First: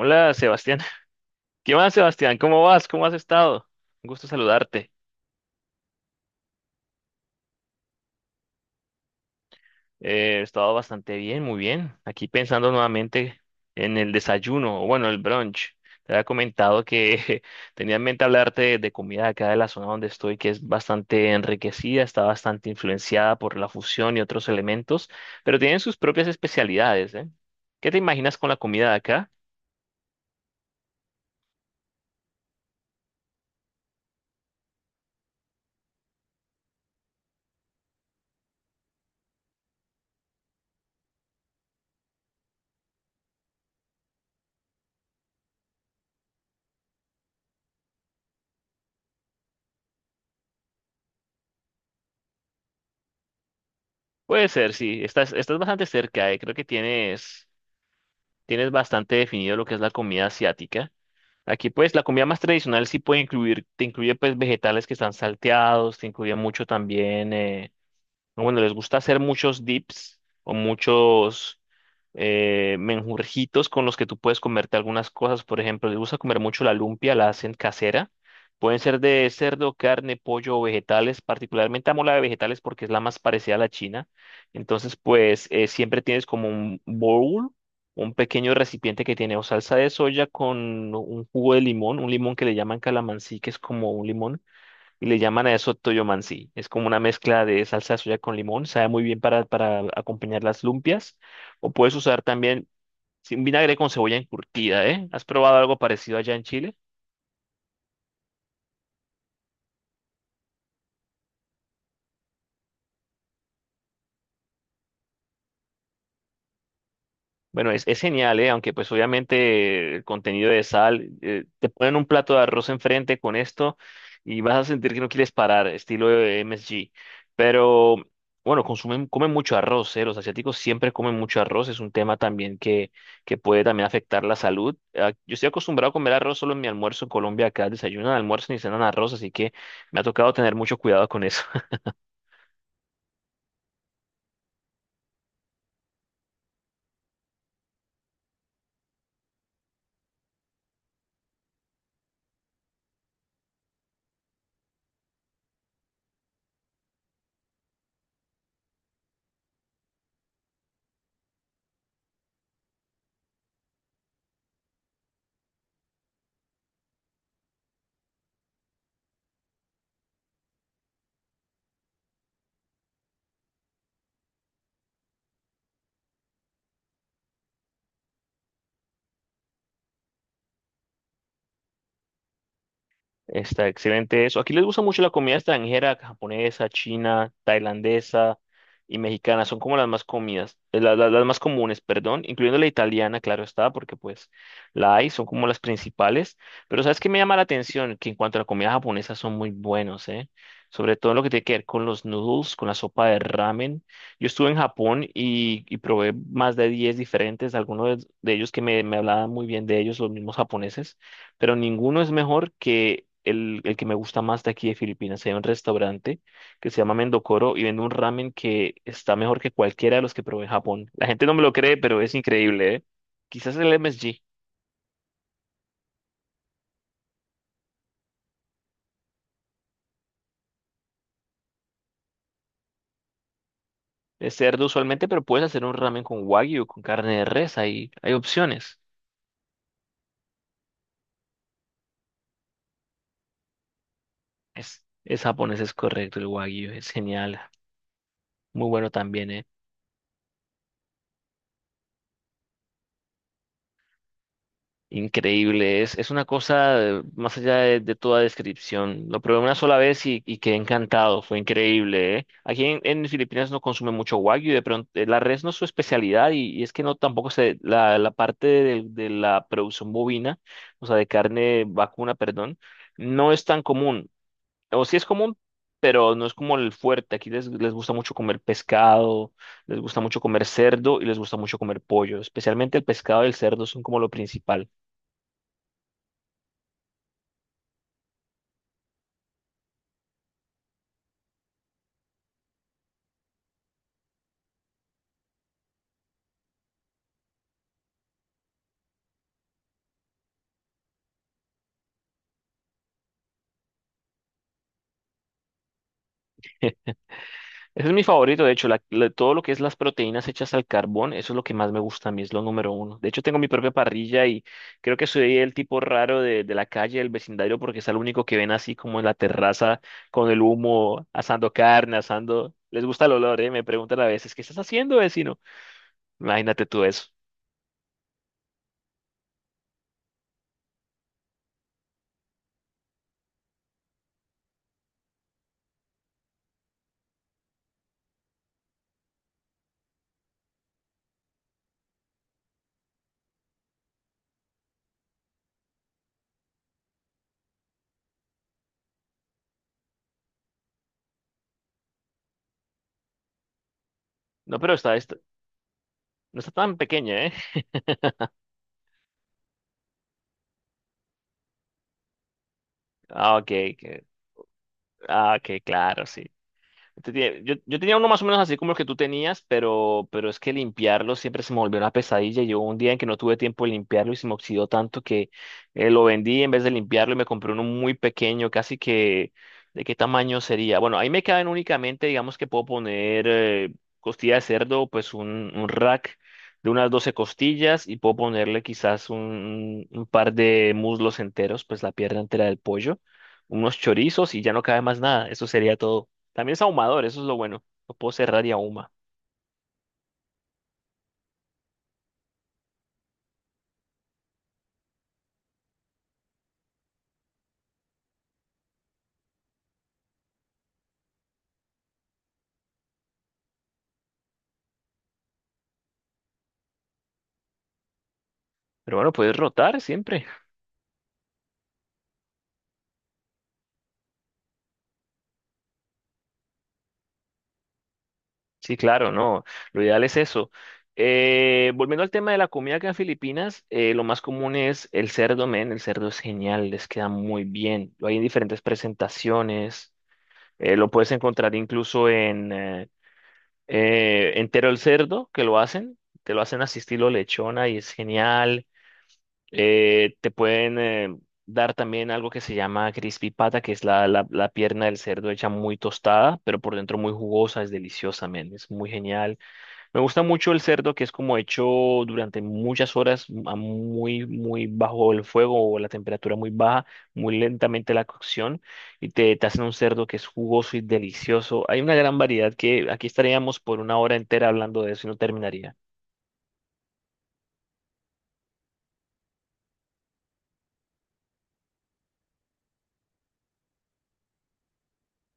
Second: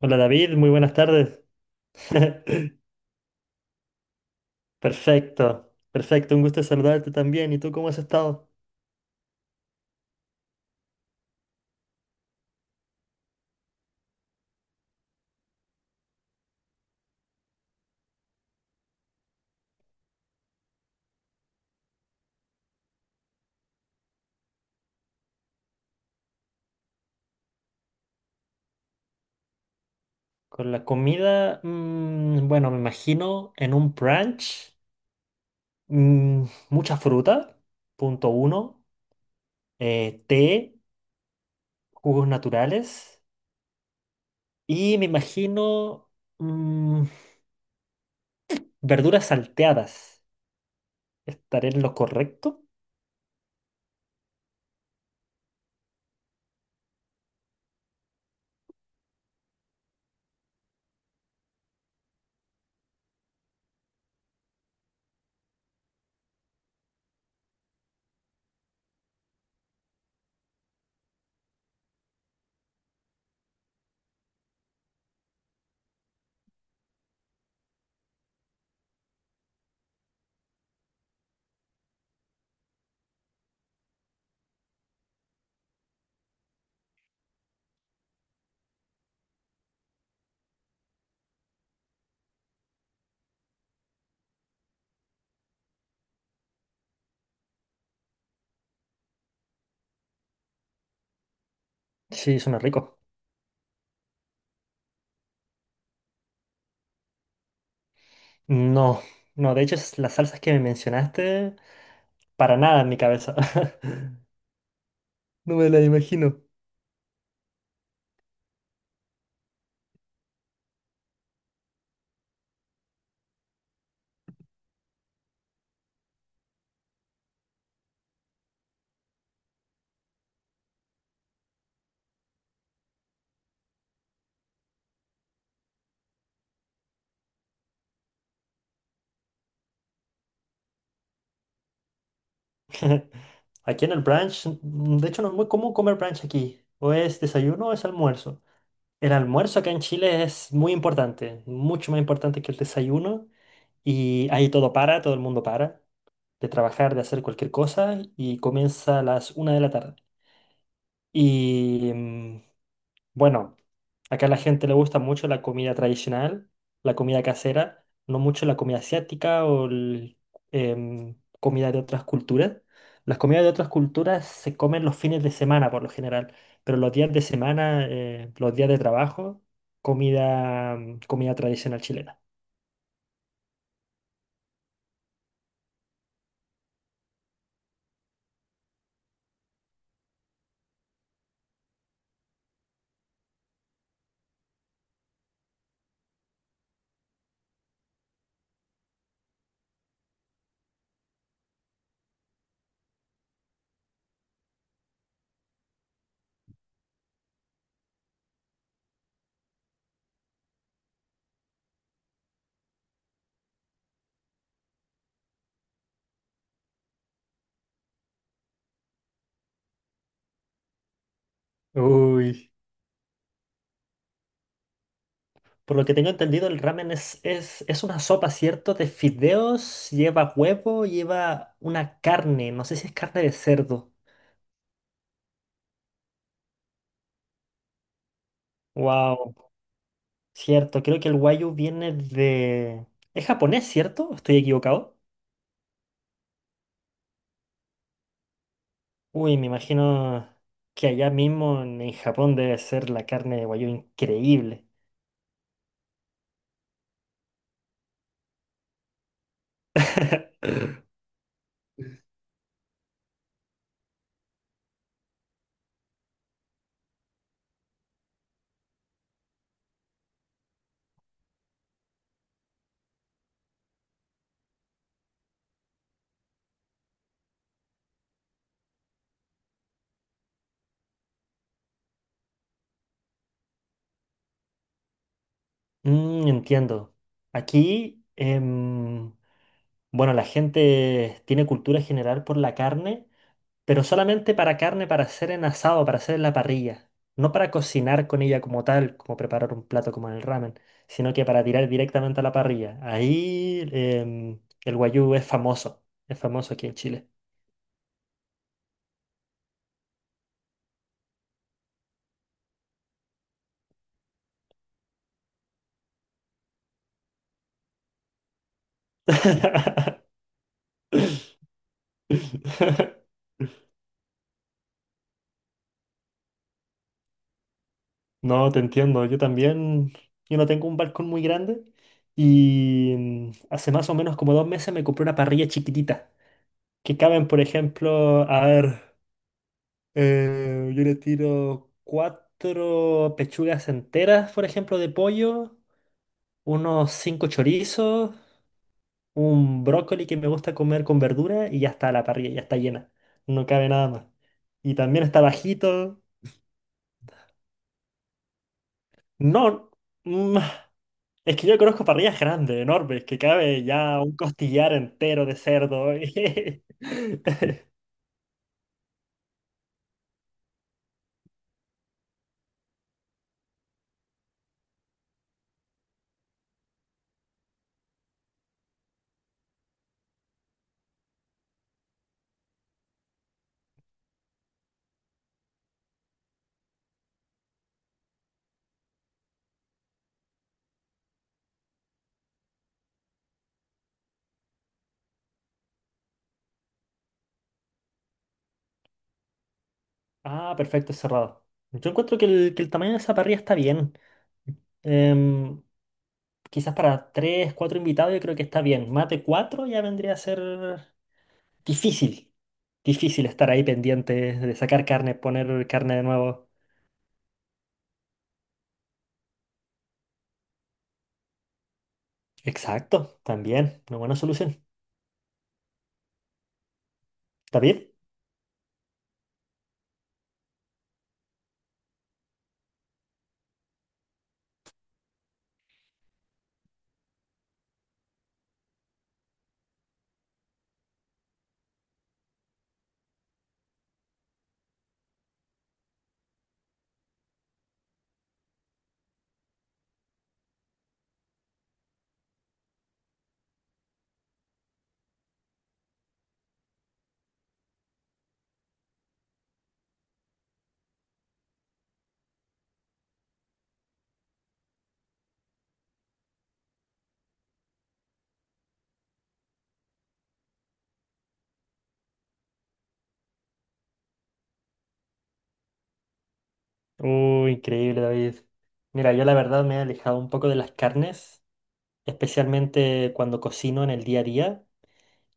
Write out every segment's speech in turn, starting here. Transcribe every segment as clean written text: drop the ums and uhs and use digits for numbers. Hola David, muy Sebastián. buenas tardes. ¿Qué más, Sebastián? ¿Cómo vas? ¿Cómo has estado? Un gusto saludarte. Perfecto, perfecto, un gusto saludarte también. ¿Y tú cómo has estado? He estado bastante bien, muy bien. Aquí pensando nuevamente en el desayuno, o bueno, el brunch. Te había comentado que tenía en mente hablarte de comida acá de la zona donde estoy, que es bastante enriquecida, está bastante influenciada por la fusión y otros elementos, pero tienen sus propias especialidades, ¿eh? ¿Qué te imaginas con la comida de acá? Con la comida, bueno, me imagino en un brunch, mm, mucha fruta, punto uno, té, jugos naturales y me imagino mm, verduras salteadas. ¿Estaré en lo correcto? Puede ser, sí. Estás bastante cerca, eh. Creo que tienes. Tienes bastante definido lo que es la comida asiática. Aquí pues la comida más tradicional sí puede incluir, te incluye pues vegetales que están salteados, te incluye mucho también, o bueno, les gusta hacer muchos dips o muchos menjurjitos con los que tú puedes comerte algunas cosas. Por ejemplo, les gusta comer mucho la lumpia, la hacen casera. Pueden ser de cerdo, carne, pollo o vegetales. Particularmente amo la de vegetales porque es la más parecida a la china. Entonces, pues siempre tienes como un bowl, un pequeño recipiente que tiene o salsa de soya con un jugo de limón, un limón que le llaman calamansí, que es como un limón y le llaman a eso toyomansi. Es como una mezcla de salsa de soya con limón, sabe muy bien para acompañar las lumpias. O puedes usar Sí, suena también rico. sin vinagre con cebolla encurtida, ¿eh? ¿Has probado algo parecido allá en Chile? No, no, de hecho es las salsas que me mencionaste, para nada en mi cabeza. No me la imagino. Bueno, es genial, ¿eh? Aunque pues obviamente el contenido de sal, te ponen un plato de arroz enfrente con esto y vas a sentir que no quieres parar, estilo de MSG. Pero bueno, consumen, comen mucho arroz, ¿eh? Los asiáticos siempre comen mucho arroz, es un tema también que puede también afectar la salud. Ah, yo estoy acostumbrado a comer arroz solo en mi almuerzo en Colombia, acá desayunan, almuerzan y cenan arroz, así que me ha tocado tener mucho cuidado con eso. Aquí en el brunch, de hecho no es muy común comer brunch aquí. O es desayuno o es almuerzo. El almuerzo acá en Chile es muy importante, mucho más importante que el desayuno. Y ahí todo el mundo para de trabajar, de hacer cualquier cosa y comienza a las 1 de la tarde. Y bueno, acá a la gente le gusta mucho la comida tradicional, la comida casera, no mucho la comida asiática o el, em, comida de otras culturas. Las comidas de otras culturas se comen los fines de semana por lo general, pero los días de semana, los días de trabajo, comida tradicional chilena. Está excelente eso. Aquí les gusta mucho la comida extranjera, japonesa, china, tailandesa y mexicana. Son como las más comidas, las más comunes, perdón, incluyendo la italiana, claro está, porque pues la hay, son como las principales. Pero ¿sabes qué me llama la atención? Que en cuanto a la comida japonesa son muy buenos, ¿eh? Sobre todo lo que tiene que ver con los noodles, con la sopa de ramen. Yo estuve en Japón y probé más de 10 diferentes, algunos de ellos me hablaban muy bien de ellos, los mismos japoneses, pero ninguno es mejor que el que me gusta más de aquí de Filipinas. Hay un restaurante que se llama Mendocoro y vende un ramen que está mejor que cualquiera de los que probé en Japón. La gente no me lo cree, pero es Uy. increíble, ¿eh? Quizás el MSG. Por lo que tengo entendido, el ramen es una sopa, ¿cierto? De fideos, lleva huevo, lleva una carne, no sé si es carne de cerdo. Es cerdo usualmente, pero puedes hacer un ramen con wagyu, con carne de res, hay opciones. Wow. Cierto, creo que el Wagyu viene de... ¿Es japonés, cierto? ¿O ¿Estoy equivocado? Es japonés, es correcto, el wagyu es genial. Muy bueno también, Uy, ¿eh? me imagino que allá mismo en Japón debe ser la carne de Wagyu increíble. Increíble, es una cosa, más allá de toda descripción. Lo probé una sola vez y quedé encantado, fue increíble, ¿eh? Aquí en Filipinas no consume mucho wagyu, de pronto la res no es su especialidad y es que no tampoco se, la parte de la producción bovina, o sea, de carne vacuna, perdón, no es tan común. O sí es común, pero no es como el fuerte. Aquí les gusta mucho comer pescado, les gusta mucho comer cerdo y les gusta mucho comer pollo. Especialmente el pescado y el cerdo son como lo principal. Mm, entiendo. Aquí, bueno, la gente tiene cultura general por la carne pero solamente para carne para hacer en asado, para hacer en la parrilla. No para cocinar con ella como tal, como preparar un plato como en el ramen, sino que para tirar directamente a la parrilla. Ahí el guayú es famoso aquí en Chile. Ese es mi favorito, de hecho, todo lo que es las proteínas hechas al carbón, eso es lo que más me gusta a mí, es lo número uno. De hecho, tengo mi propia parrilla y creo que soy el tipo raro de la calle, del vecindario, porque es el único que ven así como en la terraza con el humo, asando carne, asando... Les gusta el olor, ¿eh? Me preguntan a veces, ¿qué estás haciendo, vecino? Imagínate tú eso. No, te entiendo, yo también, yo no tengo un balcón muy grande y hace más o menos como 2 meses me compré una parrilla chiquitita, que caben, por ejemplo, a ver. Yo le tiro cuatro pechugas enteras, por ejemplo, de pollo, unos cinco chorizos, un brócoli que me gusta comer con verdura y ya está la parrilla, ya está llena. No cabe nada más. No, pero Y también está bajito. no está tan pequeña, ¿eh? No, mm, es que yo conozco parrillas grandes, enormes, que Ah, ok, cabe ya que- un costillar entero ah, de ok, cerdo. claro, sí. Te tiene- yo tenía uno más o menos así como el que tú tenías, pero es que limpiarlo siempre se me volvió una pesadilla. Yo un día en que no tuve tiempo de limpiarlo y se me oxidó tanto que lo vendí en vez de limpiarlo y me compré uno muy pequeño, casi que de qué tamaño sería. Bueno, ahí me caben únicamente, digamos que puedo poner costilla de cerdo, pues un rack de unas 12 costillas y puedo ponerle quizás un par de muslos enteros, pues la pierna entera del pollo, unos chorizos y ya no cabe más nada. Eso sería todo. También es ahumador, eso es lo bueno. Lo puedo cerrar y ahuma. Ah, perfecto, cerrado. Yo encuentro que el tamaño de esa parrilla está bien. Em, quizás para tres, cuatro invitados yo creo que está bien. Más de cuatro ya vendría a ser difícil. Difícil estar ahí pendiente de sacar carne, poner carne de nuevo. Pero bueno, puedes rotar siempre. Exacto, también. Una buena solución. ¿David? Sí, claro, no. Lo ideal es eso. Volviendo al tema de la comida acá en Filipinas, lo más común es el cerdo, men. El cerdo es genial, les queda muy bien. Lo hay en diferentes presentaciones. Lo puedes encontrar incluso en entero el cerdo, que lo hacen. Te lo hacen así estilo lechona y es genial. Te pueden dar también algo que se llama crispy pata, que es la pierna del cerdo hecha muy tostada, pero por dentro muy jugosa, es deliciosa, men, es muy genial. Me gusta mucho el cerdo que es como hecho durante muchas horas a muy bajo el fuego o la temperatura muy baja, muy lentamente la cocción, y te hacen un cerdo que es jugoso y delicioso. Hay una gran variedad que aquí estaríamos por una hora entera hablando de eso y no terminaría. Uy, increíble, David. Mira, yo la verdad me he alejado un poco de las carnes, especialmente cuando cocino en el día a día.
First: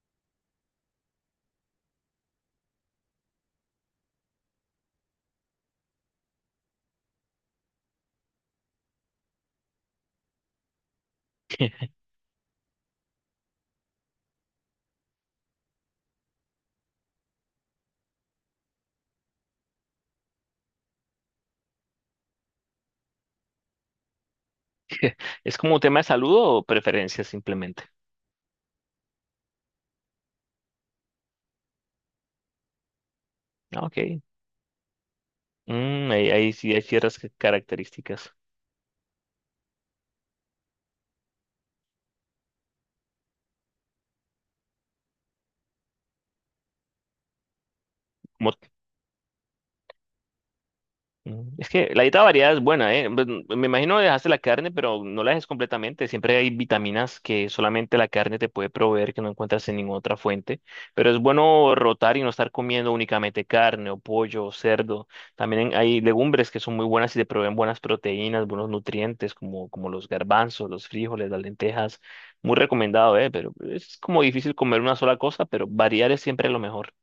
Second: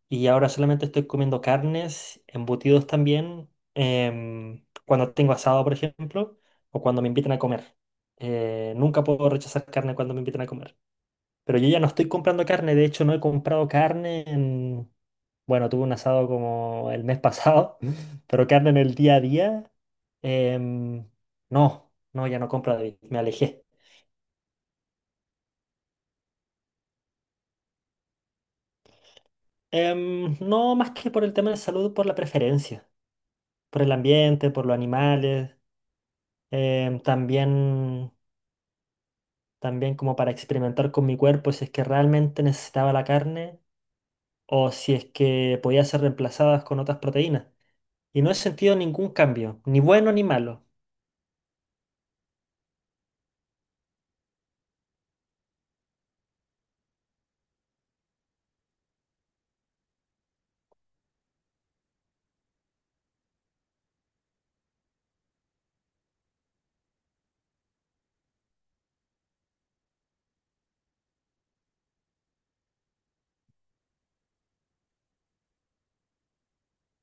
Y ahora solamente estoy comiendo carnes, embutidos también, cuando tengo asado, por ejemplo, o cuando me invitan a comer. Nunca puedo rechazar carne cuando me invitan a comer. Pero yo ya no estoy comprando carne, de hecho no he comprado carne en... Bueno, tuve un asado como el mes pasado, pero carne en el día a día, em, no, no, ya no compro, David, me alejé. ¿Es como un tema de salud o preferencias simplemente? No más que por el tema de salud, por la preferencia, Ah, por el ok. ambiente, por los animales. Mm, ahí sí hay Em, ciertas también, características. también como para experimentar con mi cuerpo si es que realmente necesitaba la carne o si es que podía ser reemplazadas con otras proteínas. Y no he Como- sentido ningún cambio, ni bueno ni malo. mm, es que la dieta variada es buena, ¿eh? Pues, mm, me imagino dejaste la carne, pero no la dejes completamente. Siempre hay vitaminas que solamente la carne te puede proveer, que no encuentras en ninguna otra fuente. Pero es bueno rotar y no estar comiendo únicamente carne o pollo o cerdo. También hay legumbres que son muy buenas y te proveen buenas proteínas, buenos nutrientes, como los garbanzos, los frijoles, las lentejas. Muy recomendado, ¿eh? Pero es como difícil comer una sola cosa, pero variar es siempre lo mejor.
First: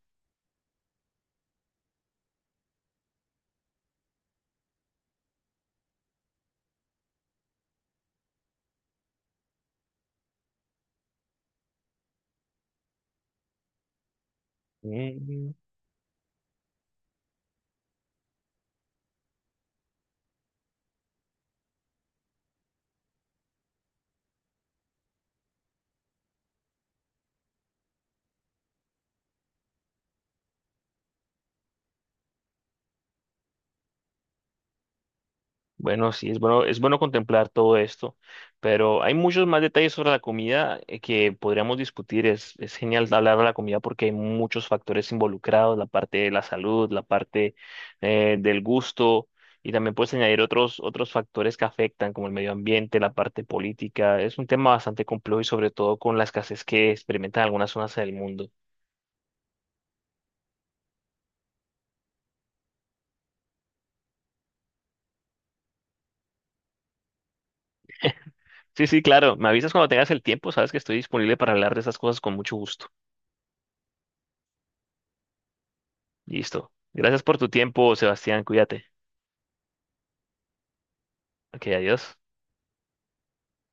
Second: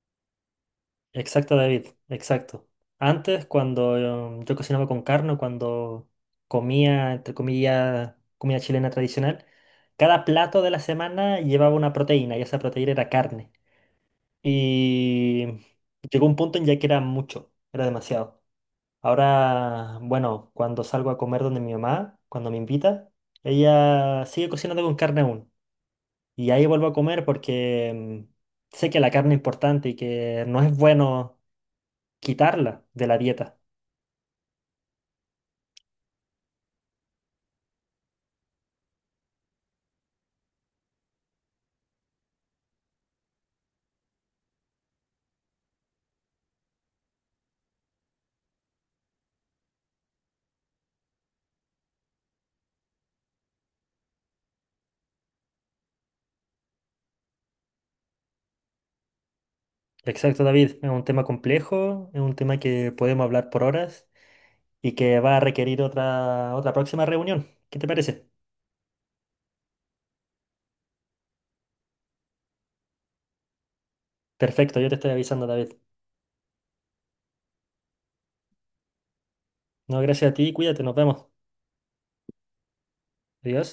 Exacto, David, exacto. Antes, cuando yo cocinaba con carne, o cuando comía, entre comillas, comida chilena tradicional, cada plato de la semana llevaba una proteína y esa proteína era carne. Y Mm, llegó un punto en ya que era mucho, era demasiado. Ahora, bueno, cuando salgo a comer donde mi mamá, cuando me invita, ella sigue cocinando con carne aún. Y ahí vuelvo a comer porque sé que la carne es importante y que no es bueno quitarla de la dieta. bueno, sí, es bueno contemplar todo esto, pero hay muchos más detalles sobre la comida que podríamos discutir. Es genial hablar de la comida porque hay muchos factores involucrados, la parte de la salud, la parte del gusto, y también puedes añadir otros factores que afectan, como el medio ambiente, la parte política. Es un tema bastante complejo y sobre todo con la escasez que experimentan algunas zonas del mundo. Exacto, David. Es un tema complejo, es un tema que podemos hablar por horas y que va a requerir otra próxima reunión. ¿Qué te parece? Sí, sí, claro, me avisas cuando tengas el tiempo, sabes que estoy disponible para hablar de esas cosas con mucho gusto. Perfecto, yo te estoy avisando, David. Listo. Gracias por tu tiempo, Sebastián. Cuídate. No, gracias a ti, cuídate, nos vemos. Ok, adiós. Adiós.